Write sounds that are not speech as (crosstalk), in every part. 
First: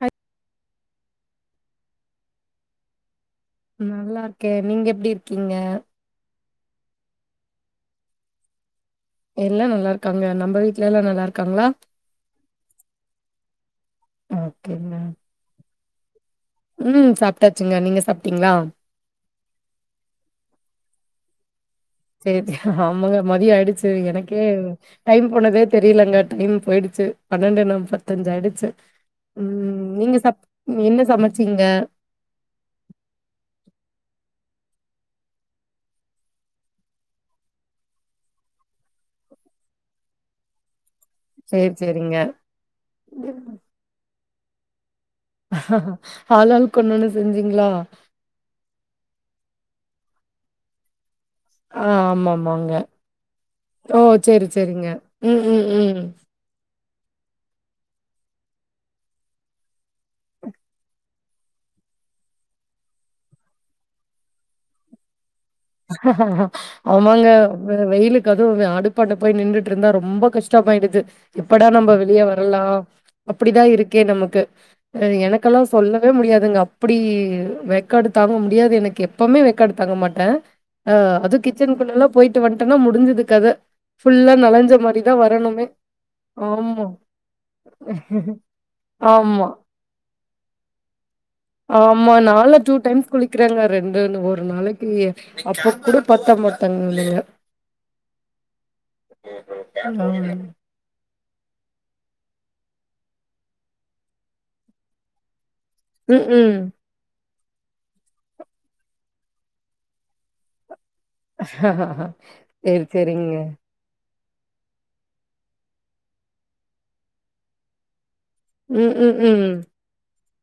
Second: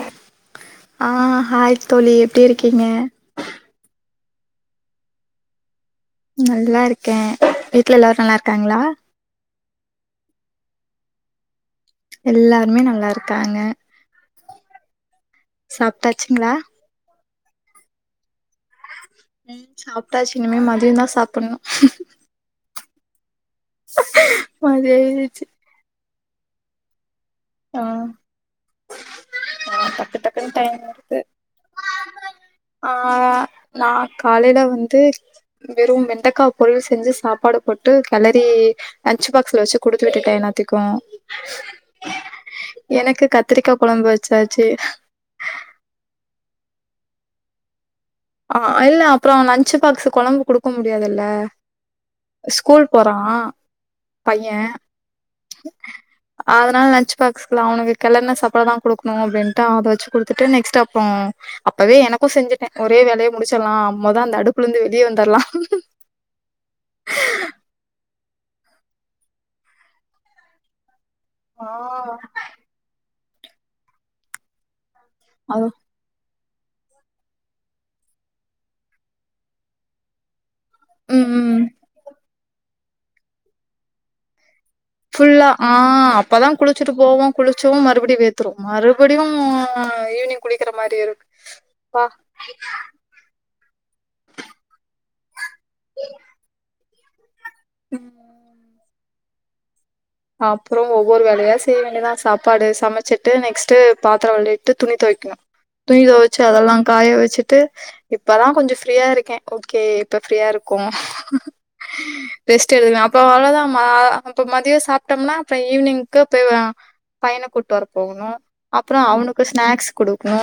அ அ ஹாய் தோழி எப்டி இருக்கீங்க ம் நல்லா இருக்கே நீங்க எப்டி இருக்கீங்க நல்லா இருக்க வீட்ல எல்லாரு நல்லா இருக்காங்களா எல்லா நல்லா இருக்காங்க நம்ப வீட்ல எல்லா நல்லா இருக்காங்களா எல்லாருமே நல்லா இருக்காங்க ஓகேங்க சாப்ட்டாச்சுங்களா ம் சாப்ட்டாச்சுங்க நீங்க சாப்ட்டீங்களா ம் சாப்ட்டாச்சு இனிமே மதியோ தா சாப்புடணு சேரி ஆமாங்க மதியோ ஆயிடுச்சு எனக்கே மதிய டைம் ஆயிடுச்சு. போனதே தெரிலங்க டைம் போயிடுச்சு பன்னெண்டு ஆ நாப்பத்தஞ்சு ஆயிடுச்சு ஆ ம் நீங்க டக்கு சாப் டக்குன்னு டைம் என்ன வருது. சமச்சீங்க ஆ நா காலையில வந்து வெறு வெண்டக்கா பொரியல் செஞ்சு சாப்பாடு போட்டு கெளரீ லன்ச்சு பாக்ஸ்ல வச்சு குடுத்து விட்டுட்டே எல்லாத்திக்கு செரிங்க எனக்கு கத்திரிக்கா கொழம்பு வெச்சாச்சு ஆலாலுக் ஒன்னு ஒன்னு செஞ்சீங்களா ஆ இல்ல அப்பறோ லஞ்ச்சு பாக்ஸு கொழம்பு குடுக்க முடியாதுல்ல ஆ ஆமாமாங்க ஸ்கூல் போறா பைய க ம் ம் ம் (unintelligible) அதனால லன்ச் பாக்ஸ்கலா அவனுக்கு கெலருண்ண சாப்பாடு தா குடுக்கணு அப்டின்ட்டு அத வெச்சு குடுத்துட்டு நெக்ஸ்ட் அப்பறோ அப்பவே எனக்கு செஞ்சுட்ட ஒரே வேலயா முடிச்சிடலா மொத அந்த அடுப்புல இருந்து வெளிய வந்தர்லா (unintelligible) ஆமாங்க வெ வெயிலுக்கு அதுவு அடுப்பான்ட போய் நின்னுட்டு இருந்தா ரொம்ப கஷ்டமாயிடுது ஆ எப்படா நம்ப வெளிய வரலா அப்படிதா இருக்கே நமக்கு எனக்கெல்லா அது சொல்ல வே முடியாதுங்க அப்படி வேக்காடு தாங்க முடியாது எனக்கு எப்பவுமே வேக்காடு தாங்க மாட்ட அ ம் அது ம் கிச்சனுக்குள்ளல்லா போயிட்டு வந்ட்டனா முடிஞ்சுது கத ஃபுல்லா நலஞ்ச மாரி தான் ஃபுல்லா வரணுமே. ஆ அப்பதா ஆமா, குளிச்சுட்டு போவோ குளிச்சவு மறுபடியு வேத்துரு மறுபடியூ ஆமா, ஈவினிங் குளிக்கற மாரி இருக்கு ப்பா ஆமா நானு டூ டைம்ஸ் குளிக்கறாங்க ரெண்டுன்னு ஒரு நாளைக்கு அப்ப கூட பத்த மாட்டேங்குதுங்க ம் ஹலோ அப்றோ ஒவ்வொரு வேலயா செய்ய வேண்டியதா சாப்பாடு சமச்சிட்டு நெக்ஸ்டு பாத்ரோ வெளக்கிட்டு துணி தொவை (unintelligible) துணி ம், தொவச்சு ம். அதலா காய வச்சுட்டு இப்பதா கொஞ்சோ ஃப்ரீயா இருக்கே ஓக்கே இப்ப ஃப்ரீயா இருக்கோ ரெஸ்ட் சேரி எடுக்கலா அப்ப சேரிங்க அவ்ளோதா ம அப்ப மதியோ சாப்ட்டோம்னா அப்பறோ ஈவினிங்க்கு போய் பையன கூட்டு வர போணு ம், அப்றோ ம், அவுனுக்கு ம். ஸ்நாக்ஸ் குடுக் குணு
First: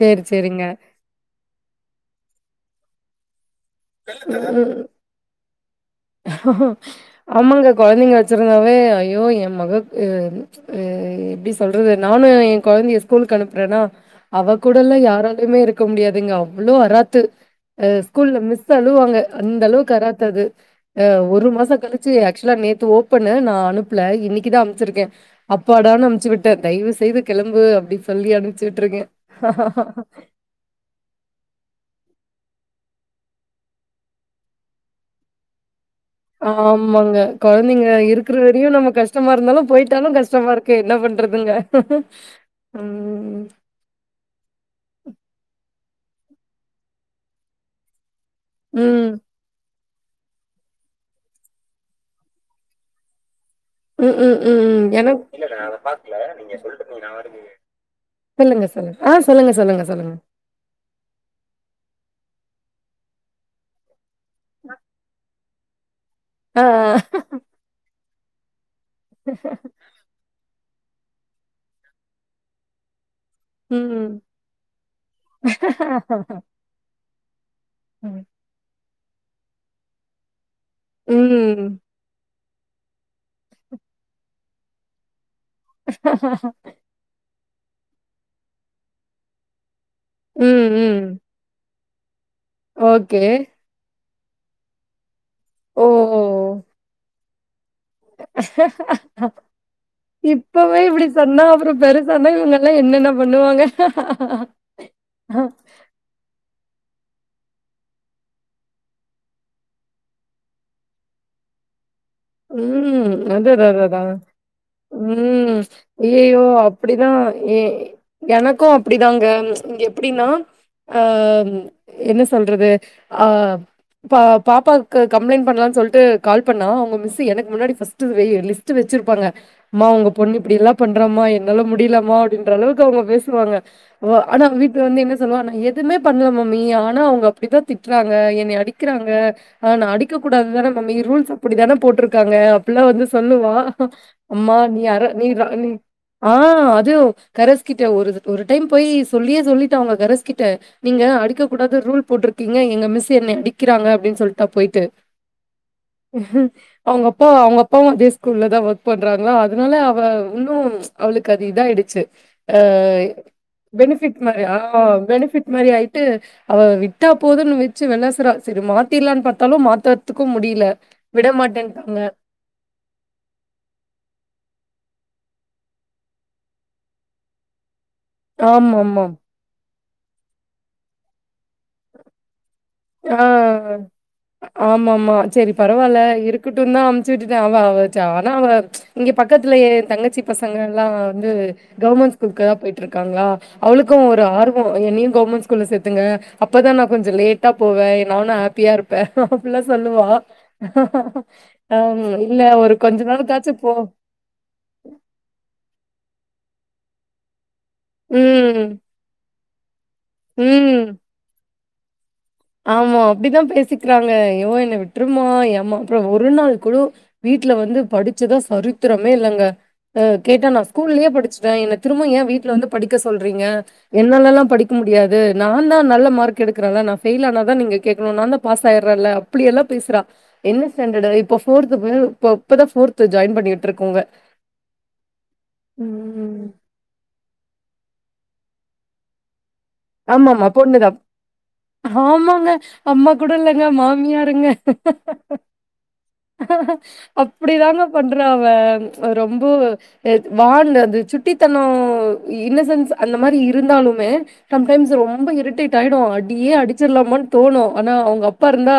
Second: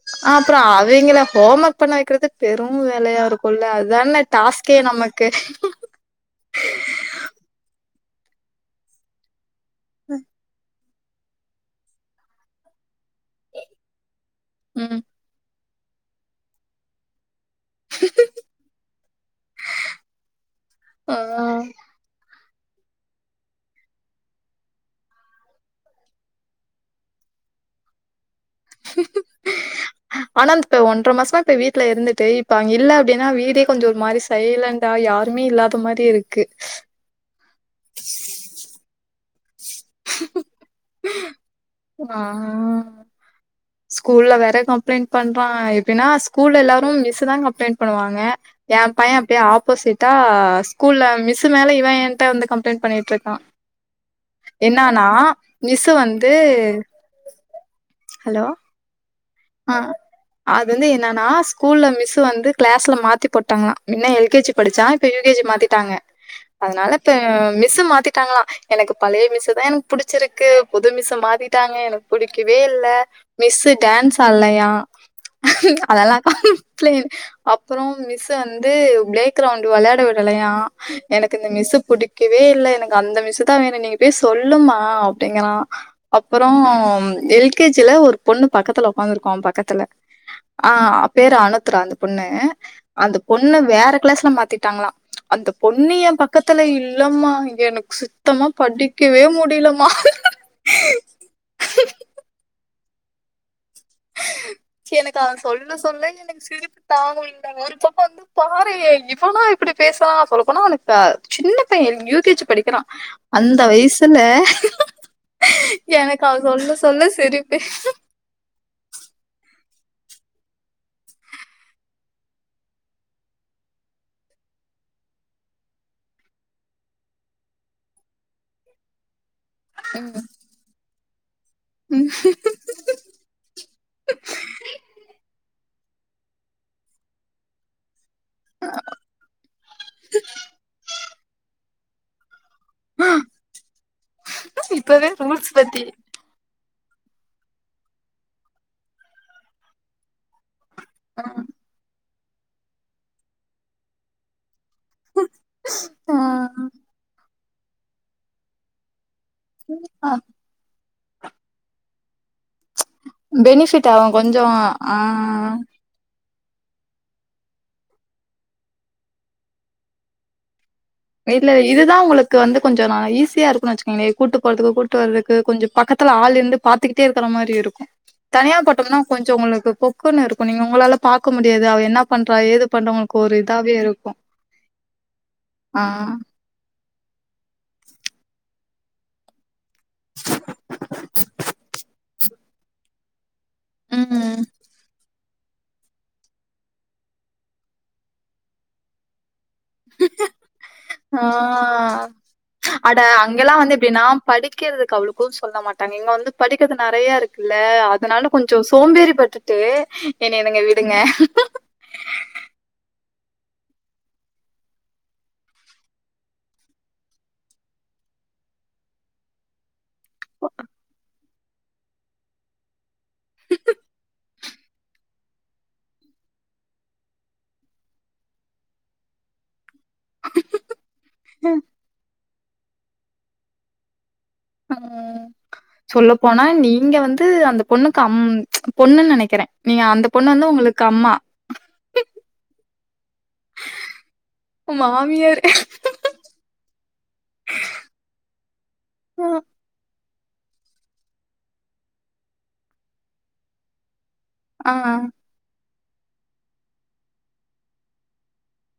சரி, அப்றோ சரிங்க. அவுய்ங்கள ஹோம் ஒர்க் பண்ண வக்கறது பெரு வேலயா இருக்கும்ல அது அதான ம், டாஸ்க்கே நமக்கு ம். ஆமாங்க கொழந்தங்க வச்சிருந்தாவே ஐயோ எ மகக்கு எ எப்டி சொல்றது நானு என் கொழந்தைய ஸ்கூலுக்கு அனுப்புறேன்னா அவ கூட எல்லா ம் யாராலயுமே இருக்க முடியாதுங்க அவ்ளோ அராத்து அ ஸ்கூல்ல மிஸ் ஸு அழுவாங்க அந்த அளவுக்கு அராத்தது ஆ ஒரு மாச கழிச்சு ஆக்சுவலா நேத்து ஓப்பன்னு நா அனுப்புல இன்னக்குதா அனுப்ச்சிருக்கே அப்பாடான்னு அனுப்ச்சு விட்டே தயவு செய்து கெளம்பு அப்டின்னு சொல்லி அனுப்பிச்சு விட்டுருக்கே ஆனா இப்ப ஒன்றர மாசமா இப்ப வீட்ல இருந்துட்டு இப்ப அவய்ங்க இல்ல அப்டின்னா வீடே கொஞ்சோ ஒரு மாரி சைலன் ட்டா யாருமே இல்லாத மாரியே இருக் ஆமாங்க கொழந்தங்க இருக்கற வரையு நம்ம கஷ் டமா இருந்தாலு போயிட்டாலு கஷ்டமா இருக்கே என்ன பண்றதுங்க ஆ ம் ஸ்கூல்ல வேற கம்ப்ளைண்ட் பண்றான் எப்டினா ஸ்கூல்ல எல்லாரு மிஸ்ஸு தா கம்ப்ளைண்ட் பண்ணுவாங்க எ பைய ம். அப்டியே ஆப்போசிட்டா ஸ்கூல்ல மிஸ்ஸு மேல இவன் என்கிட்ட வந்து கம்ப்ளைண்ட் பண்ணிட்டுருக்கா ம் ம் ம் ம் எனக் மிஸ் வந்து ஹலோ சொல்லுங்க சொல்லுங்க ஆ சொல்லுங்க ஆ சொல்லுங்க சொல்லுங்க அது வந்து என்னன்னா ஸ்கூல்ல மிஸ்ஸு வந்து கிளாஸ்ல மாத்தி போட்டாங்களா மின்ன எல் கே ஜி படிச்சான் இப்ப யு கே ஜி மாத்திட்டாங்க ஆ. அதனால இப்ப மிஸ்ஸு மாத்திட்டாங்களா எனக்கு பழய மிஸ்ஸ தா எனக்கு புடிச்சிருக்கு புது மிஸ்ஸ மாத்திட்டாங்க எனக்கு புடிக்கவேல்ல மிஸ்ஸு டான்ஸ் ம். ஆல்லையா அதெல்லா கம்ப்ளைன் அப்றோ ம். மிஸ்ஸு வந்து பிளே கிரவுண்ட் வெளையாட விடலையா எனக்கு இந்த மிஸ்ஸு ம். புடிக் கவேல்ல எனக்கு அந்த மிஸ்ஸுதா வேணு நீங்க போய் சொல்லுமா அப்டிங்கறா அப்பறோ எல் கே ஜி ல ஒரு பொண்ணு பக்கத்துல உக்காந்துருக்கு அவ பக்கத்துல ம். ஆ ம். பேரு அனுத்ரா அந்த பொண்ணு அந்த ஓகே. பொண்ண வேற கிளாஸ்ல மாத்திட்டாங்களா அந்த ஓ! பொண்னு எ பக்கத்துல இல்லமா இங்க எனக்கு சுத் இப்பவே இப்டி சொன்னா அப்றோ பெரு சான்னா இவங்கல்லா என்னென்ன பண்ணுவாங்க எனக்கு அவ சொல்ல சொல்ல எனக்கு சிரிப்பு தாங்க (unintelligible) ஒரு பக்கோ வந்து பாரேன் இவனா இப்டி பேசரா சொல்ல போனா அவுனுக்க சின்ன பைய யூ கே ஜி படிக்கிறா ம். அதான் அந்த அதான் அதான். வயசுல ம். எனக்கு அவ சொல்ல சொல்ல சிரிப்பே எனக்கு அப்டிதாங்க இங்க எப்டின்னா ஆ என்ன சொல்றது ஆ பா பாப்பாக்கு கம்ப்ளைண்ட் பண்ணலானு சொல்ட்டு கால் பண்ணா அவுங்க மிஸ் ஸு எனக்கு முன்னாடி ஃபஸ்ட் லிஸ்ட்டு வச்சிருப்பாங்க ம்மா உங்க பொண்ணு இப்டி எல்லா பண்றமா என் னால முடியில உம் ம்மா அப்டின்றளவுக் கு அவுங்க பேசுவாங்க ஆனா வீட்டு வந்து என்ன சொல்லுவா நா எதுவுமே பண்ல மம்மி ஆனா அவுங்க அப்டிதா திட்டுறாங்க என்னைய அடிக்கிறாங்க ஆ நா அடிக்கக் கூடாது தான மம்மி ரூல்ஸ் அப்டிதான போட்ருக்காங்க அப்பல்லா வந்து சொல்லுவா அம்மா நீ அற இப்பவே நீ ர ரூல்ஸ் நீ பத்தி. ஆ அது கரஸ் கிட்ட ஒரு ஒரு டைம் போய் சொல்லியே சொல்லிட்டோ அவங்க கரஸ் கிட்ட நீங்க அடிக்க கூடாது ரூல் போட்டிருக்கீங்க எங்க மிஸ் என்னை அடிக்கிறாங்க அப்படின்னு சொல்ட்டா போயிட் ஆ (inaudible) அப்பா அவங்க அப்பாவு அதே ஸ்கூல்ல தா ஒர்க் பண்றாங்க அதனால அவே ஆ இன்னு அவுளுக்கு அது இதாயிடுச்சு அ ஆகு பெனிஃபிட் கொஞ்சோ மாரி ஆ பெனிஃபிட் மாரி ஆயிட்டு அவ விட்டா போதுன் வச்சு வெலாசுறா சரி மாத்திலான்னு பாத்தாலு மாத்தர்த்துக்கு முடில இல்ல இதுதா உங்குளுக் க்கு வந்து கொஞ்சோ நா ஈஸியா இருக்குன் வச்சுக்கங்களே கூட்டு போறதுக்கு கூட்டு வரதுக்கு கொஞ்சோ பக்கத்துல ஆள் இந்து பாத்துக்கிட்டே இருக்குற மாரி இருக் (inaudible) தனியா போட்டம்னா ஆமாமா. கொஞ்சோ ஒங்குளுக்கு பொக்குன்னு இருக்கு நீங்க ஒங்களால பாக்க முடியாது அவே என்னா பண்றா ஏது பண்றா அ உங்களுக்கு ஒரு இதாவே இருக்கு ஆமாமா செரி ஆ பரவால்ல இருக் குட்டுன் தா அம்ச்சு விட்டுட்டே அவ அவ ச்ச ஆன அவ இங்க பக்கத்ல ஏ தங்கச்சி பசங்க எல்லா வந்து கவர்மெண்ட் ஸ்கூலுக்கு தா பெயிட்டு இருக்காங்ளா அவுளுக்கு ஒரு ம் ஆர்வோ வரு என்னையு கவர்மெண்ட் ஸ்கூல்ல சேத்துங்க அப்பதா நா கொஞ்சோ லேட் டா போவே ஏ நானு ஹாப்பியா இருப்பே அப்பிலா சொல்லுவா ஆ ஆ ம் இல்ல ஒரு கொஞ்ச நாளுக்காச்சு போ படிக்கறதுக்கு அவ்ளோக்கு சொல்ல மாட்டாங்க இங்க வந்து படிக்கறது நறையா இருக்குல்ல அதனால கொஞ்சோ ம், சோம்பேறி பட்டுட்டு என்னைய நீங்க ம். விடுங்க ஆமா அப்டிதா பேசிக்கிறாங்க யோ என்ன விட்ருமா ஏமா அப்றோ ஒரு நாள் கூடோ வீட்ல வந்து படிச்சதா சரித்திரமே இல்லங்க அ கேட்டா நா ஸ்கூல்லே படிச்சுட்டே என்ன திரும்ப ஏ வீட்ல வந்து படிக்க சொல்றீங்க என்னாலல்லா படிக்க முடியாது நா தா நல்ல மார்க் எடுக்கறன்ல நா ஃபெயிலனா தா நீங்க கேக்குனு நாந்தா பாஸ் ஆயிறல இப்டி எல்லா பேசுறா என்ன ஸ்டாண்டர்ட்டு இப்ப ஃபோர்த் போயி தா இப்பதா ஃபோர்த்து ஜாயின் பண்ணி உட்ருக்கோங்க ம் சொல்ல போனா நீங்க வந்து அந்த பொண்ணுக்கு அம் பொண்ணுன் நெனைக்கிறே ஆமா ஆமா பொண்ணுதா ஆமாங்க அம்மா கூட இல்லங்க மாமியாருங்க மாமியாரு அப்டிதாங்க பண்றா அவ அது ரொம்ப எத் வாண்டு அது சுட்டித்தனோ இன்னசன்ஸ் அந்த மாரி இருந்தாலுமே சம் ஆ. டைம்ஸ் ரொம்ப இரிட்டேட் ஆயிடு அடியே அடிச்சிர்லாமான் தோணு ஆனா அவங்க அப்பாருந்தா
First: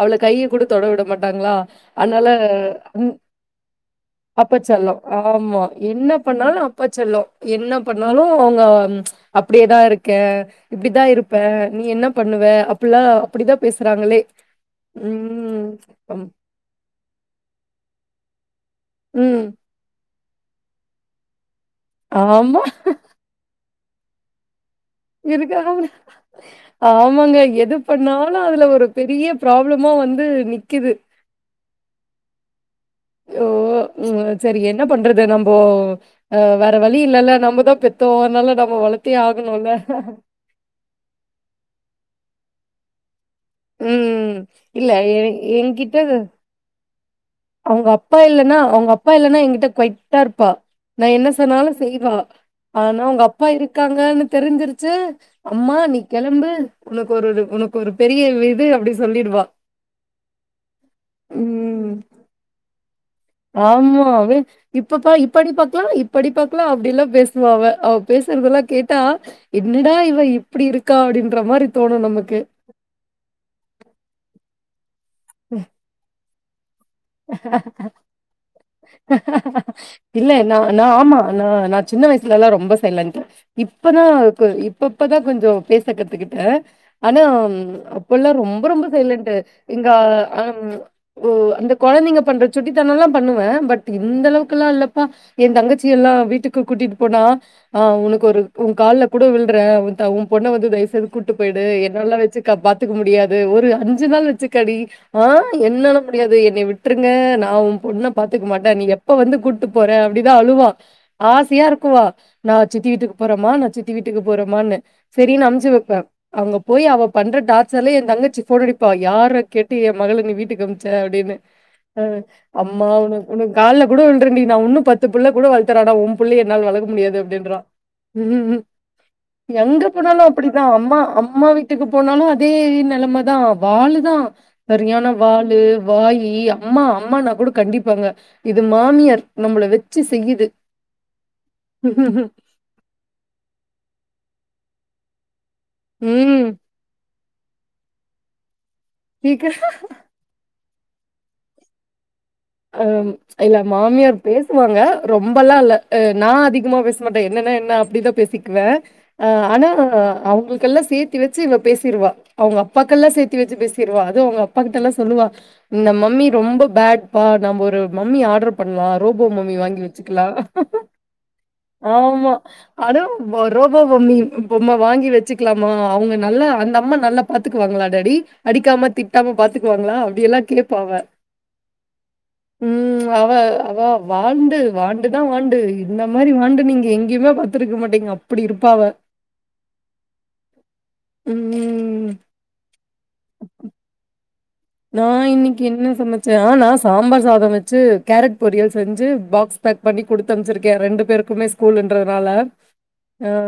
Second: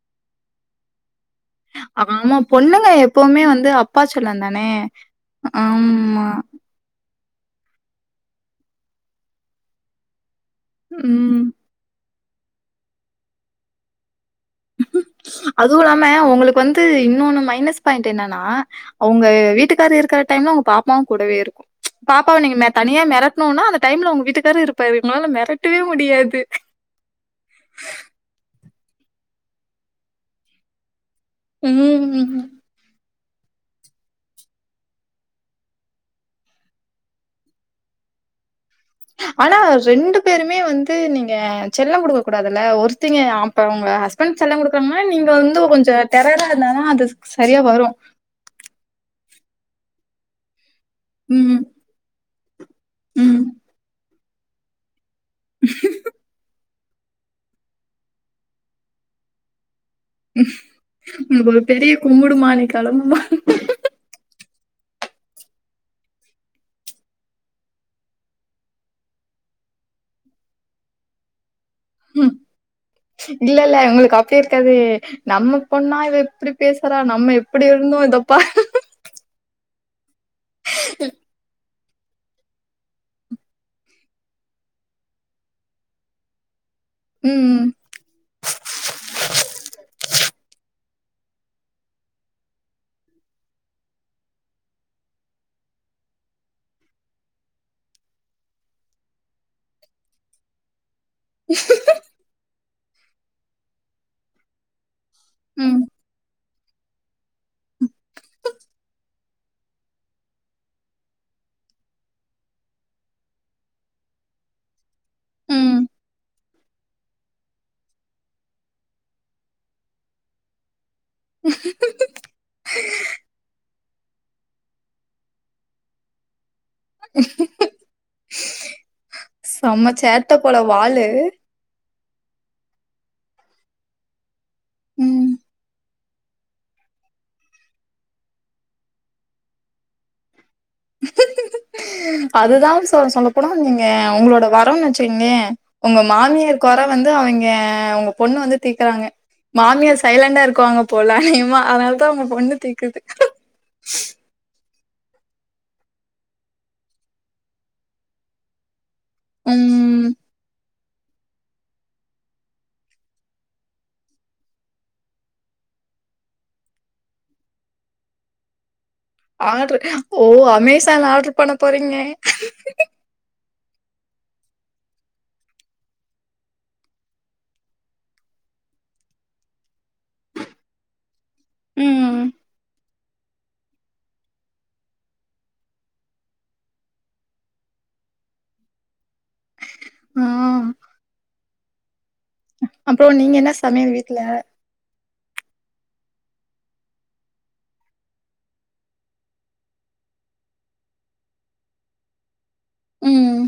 அவள கைய கூட தொட விட மாட்டாங்ளா அனால ஆமா. பொண்ணுங்க எப்பவுமே வந்து அப்பா செல்லம் அப்பா தானே! செல்லோ ஆமா என்ன பண்ணாலு அப்ப செல்லோ என்ன பண்ணாலு அவங்க அப்டியேதா இருக்கே இப்டிதா ம். இருப்பே நீ என்ன பண்ணுவ அப்புல்லா அப்டிதா பேசுறாங்களே ம். அதுவு இல்லாம ஒங்குளுக்கு வந்து இன்னொன்னு மைனஸ் பாயிண்ட் என்னன்னா அவுங்க ம். வீட்டுக்கார் இருக்குற டைம்ல உங்க பாப்பாவு கூடவே இருக்கு பாப்பாவ ஆமா. நீங்க தனியா மெரட் னோனா அந்த டைம்ல உங்க வீட்டுக்காரு இருப்பாரு உங்ளால மெரட்டவே இருக்காங்க முடியாது ஆமாங்க எது பண்ணாலு அதுல ஒரு பெரிய ப்ராப்ளமா வந்து நிக்குது ம் ஓ உ சரி என்ன பண்றது நம்போ அ வேற வழி இல்லல்ல நம்பதா பெத்தோ அதனால நம்ப வள ஆனா ரெண்டு பேருமே வந்து நீங்க செல்லோ குடுக்க கூடாதுல்ல ஒருத்திங்க இப்ப உங்க ம். ஹஸ்பண்ட் செல்ல இல்ல குடுக்குகனும்னா எ நீங்க வந்து கொஞ்சோ டெரரா இருந்தா அது சரியா அவுங்க வரும். அப்பா இல்லன்னா அவுங்க அப்பா இல்லன்னா என்கிட்ட கொய்டா இருப்பா நா என்ன ம், சொன்னாலு செய்வா ஆனா அவுங்க ம். அப்பா இருக்காங்கன்னு தெரிஞ்சிருச்சு அம்மா நீ கெளம்பு உனக்கு ஒரு உனக்கு ஒரு பெரிய இது அப்டி சொல்லிடுவா உனக்கு ஒரு பெரிய கும்புடுமா நீ கெளம்பமா ஆமாவே இப்ப பா இப்படி பாக்கலா இப்படி பாக்கலா அப்டில்லா பேசுவ அவ அவ பேசுறதெல்லா கேட்டா என்னடா இவ இப்டி இருக்கா அப்டின்ற மாரி தோணு ம். நமக்கு இல்ல இல்ல இவுங்களுக்கு அப்டியே இருக்காது நம்ம பொண்ணா இவ இப்டி பேசுறா நம்ம எப்புடி இருந்தோ இதப்ப இல்ல இல்ல லோ இல்லோ ஆமா நா சின்ன வயசுல எல்லா ரொம்ப சைலன்ட்டு இப்பதா இப்ப இப்ப இப்ப தா கொஞ்சோ பேச கத்துக்கிட்ட ஆனா ம் அப்பல்லா ரொம்ப ரொம்ப சைலன்ட் இங்க அ ம் உ இந்த கொழந்தைங்க பண்ற சுட்டித்தனம்லா பண்ணுவே பட் இந்தளவுக்குல்லா இல்லப்பா எயா தங்கச்சி எல்லா வீட்டுக்கு கூட்டிட்டு போனா ஆ உனக்கு ஒரு உன் கால்ல கூட வில்றே உன் பொண்ண வந்து தயவுசேது கூட்டு போயிடு என்னால்லா வெச்சு பாத்துக்க முடியாது ஒரு அஞ்சு நாள் வெச்சுக்கடி ஆ ம், என்னால முடியாது என்ன விட் பத்துருங்க நா உன் பொண்ண பாத்துக்க மாட்டே நீ எப்ப வந்து கூப்புட்டு போற அப்டிதா அழுவா ஆசையா இருக்குவா நா சித்தி வீட்டுக்கு போறேமா நான் சித்தி வீட்டுக்கு போறேமான்னு சேரினு அமுஞ்சு ம். வெப்பே அங்க போயி அவ பண்ற டார்ச்சர்ல எந் தங்கச்சி ஃபோன் அடிப்பா யார கேட்டு என் மகள நீ வீட்டு அம்ச அப்டின்னு அ அம்மா உனக்கு உனக்கு கால்ல கூட விழுறே டி நா உன்னு பத்து புள்ளைய கூடோ வளத்துட்றே ஆனா உன் புள்ளைய என்னால வளக்க முடியாது அப்டின்றா ம் எங்க செம்ம போனாலு சேட்ட போல அப்டிதா அம்மா வாலு. அம்மா வீ வீட்டுக்கு போனாலு அதே நெலமதா வாளு தா செரியான ம். வாளு வாயி யி அம்மா அம்மான்னா கூடோ கண்டிப்பாங்க இது மாமியார் நம்மள வெச்சு செய்யுது அதுதா சொ சொ சொல்லப்போனா நீங்க உங்களோட வரம்னு வெச்சிக்கங்க உங்க ம் மாமியார் கொற வந்து அவிங்க உங்க பொண்ணு வந்து தீக்குறாங்க சீக்கிர மாமியார் சைலண்டா இருக்குவாங்க போல அனேகமா அதனால தா உங்க பொண்ணு தீக்குது ம் இல்ல மாமியார் பேசுவாங்க ரொம்பல்லா இல்ல அ நா அதிகமா பேசமாட்ட என்னன்ன என்ன அப்டிதா பேசிக்குவே ஆ ஆனா ம் அவுங்களுக்கெல்லா சேத் சேத்தி வெச்சு இவ பேசிறுவா அவுங்க அப்பாக்கெல்லா சேத்தி வெச்சு பேசிறுவா அதுவு அவுங்க அப்பாட்டெல்லா சொல்லுவா இந்த மம்மி ரொம்ப பேட் பா நம்ப ஒரு மம்மி ஆட் பண்னுவா ரோபோ மம்மி வாங்கி ஆர்டரு ஓ வெச்சுக்லா அமேசான்ல ஆர்டர் பண்ண போறீங்க ஆமா ஆனா நம்போ ரோபோ மம்மி பொம்ம வாங்கி வெச்சுக்கலாமா அவுங்க நல்லா அந்த அம்மா நல்லா பாத்துக்குவாங்ளா டேடி அடிக்காம திட்டாம பாத்துக்குவாங்ளா அப்டியெல்லா கேட்ப அவ ம் ம் அவ அவ வாண்டு வாண்டுதா வாண்டு இந்த மாரி வாண்டு நீங்க எங்கேயுமே பாத்திருக்க மாட்டீங்க அப்டி இருப்பா அவ ஆ ம் அப்றோ நீங்க என்ன சமையல் வீட்ல நா இன்னைக்கு என்ன சமைச்சே நா சாம்பார் சாதம் வச்சு கேரட் பொரியல் செஞ்சு பாக்ஸ் பேக் பண்ணி குடுத்து அனுப்சிருக்கே ரெண்டு பேருக்குமே ஸ்கூலுன்றனால ஆ ம்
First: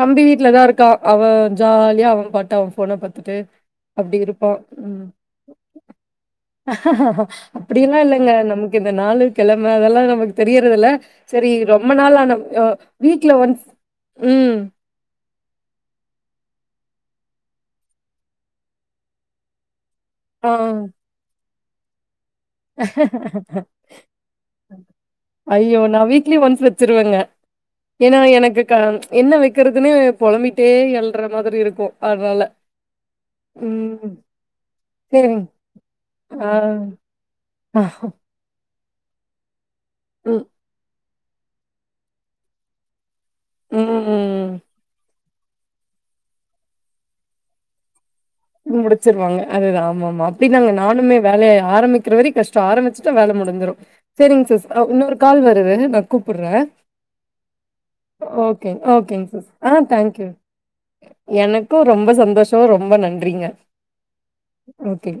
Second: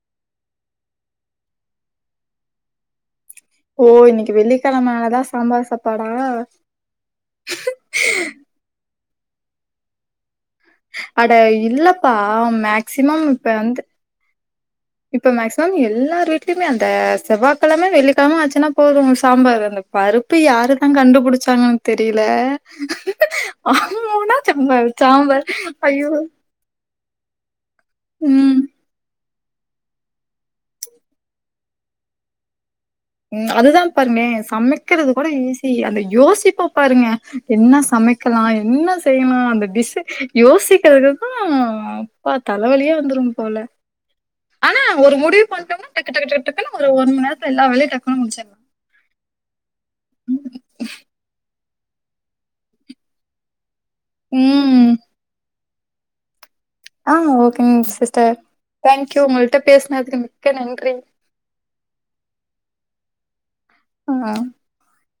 தம்பி வீட்ல தா இருக் க்கா அவ ஜாலியா அவன் பாட்டு அவ போனை பாத்துட்டு ஓ அப்டி இன்னைக்கு இருப்பா ம் வெள்ளிக்கெழமனாலதா சாம்பார் சாப்பாடா அப்படிலா இல்லைங்க நமக்கு இந்த நாளு கெழம அதெல்லா நமக் தெரியறதுல அட சரி ரொம்ப இல்லப்பா நாளா ஆன மேக்சிமம் வீக்ல இப்ப ஒன்ஸ் வந்து ம் இப்ப மேக்சிமம் எல்லார் வீட்லயுமே அந்த செவ்வாய்கிழம வெள்ளிகிழம ஆச்சுன்னா போது சாம்பார் அந்த பருப்பு ஆ. யாருதா கண்டுபிடிச்சாங்கன் தெரில ஆனா ஊனா சாம்பார் சாம்பார் அய்யோ திருவங்க ஏனா ம். எனக்கு கா என்ன வைக்கிறக்துன்னே பொளம்பிட்டே எழற மாதிரி இருக்கு அதனால ம் அதுதா பண்ணே சமைக்கிறது கூட சரிங்க. ஈஸி அந்த ஆ. யோசிப்ப பாருங்க என்ன ஆ. சமைக்கலா என்ன செய்யலா அந்த டிஷ் ம். யோசிக்கிறது ம் அப்பா தலவலியே வந்துரும் போல ம். ஆனா ஒரு முடிவு பண்ணிட்டோனா டக்கு டக்கு டக்கு டக்குனு ஒரு ஒரு மணி நேரத்துல எல்லா வேலையும டக்குனு முடிச்சிலா முடிச்சிருவாங்க அதுதா ஆமா ஆமா பின்ன நானுமே வேலையா ஆரம்பிக்கிற வரையு கஷ்ட ஆரம்பிச்சிட்டா வேல முடிஞ்சிரு சரிங்க சிஸ் ம். இன்னொரு கால் வருது நா கூப்புற ஆ ஓகேங்க சிஸ்டர் தேங்க்யூ ஓகேங்க உங்கள்ட்ட பேசுனதுக்கு மிக்க நன்றி எனக்கு ரொம்ப சந்தோஷோ ரொம்ப நன்றிங்க ஆ ஓகே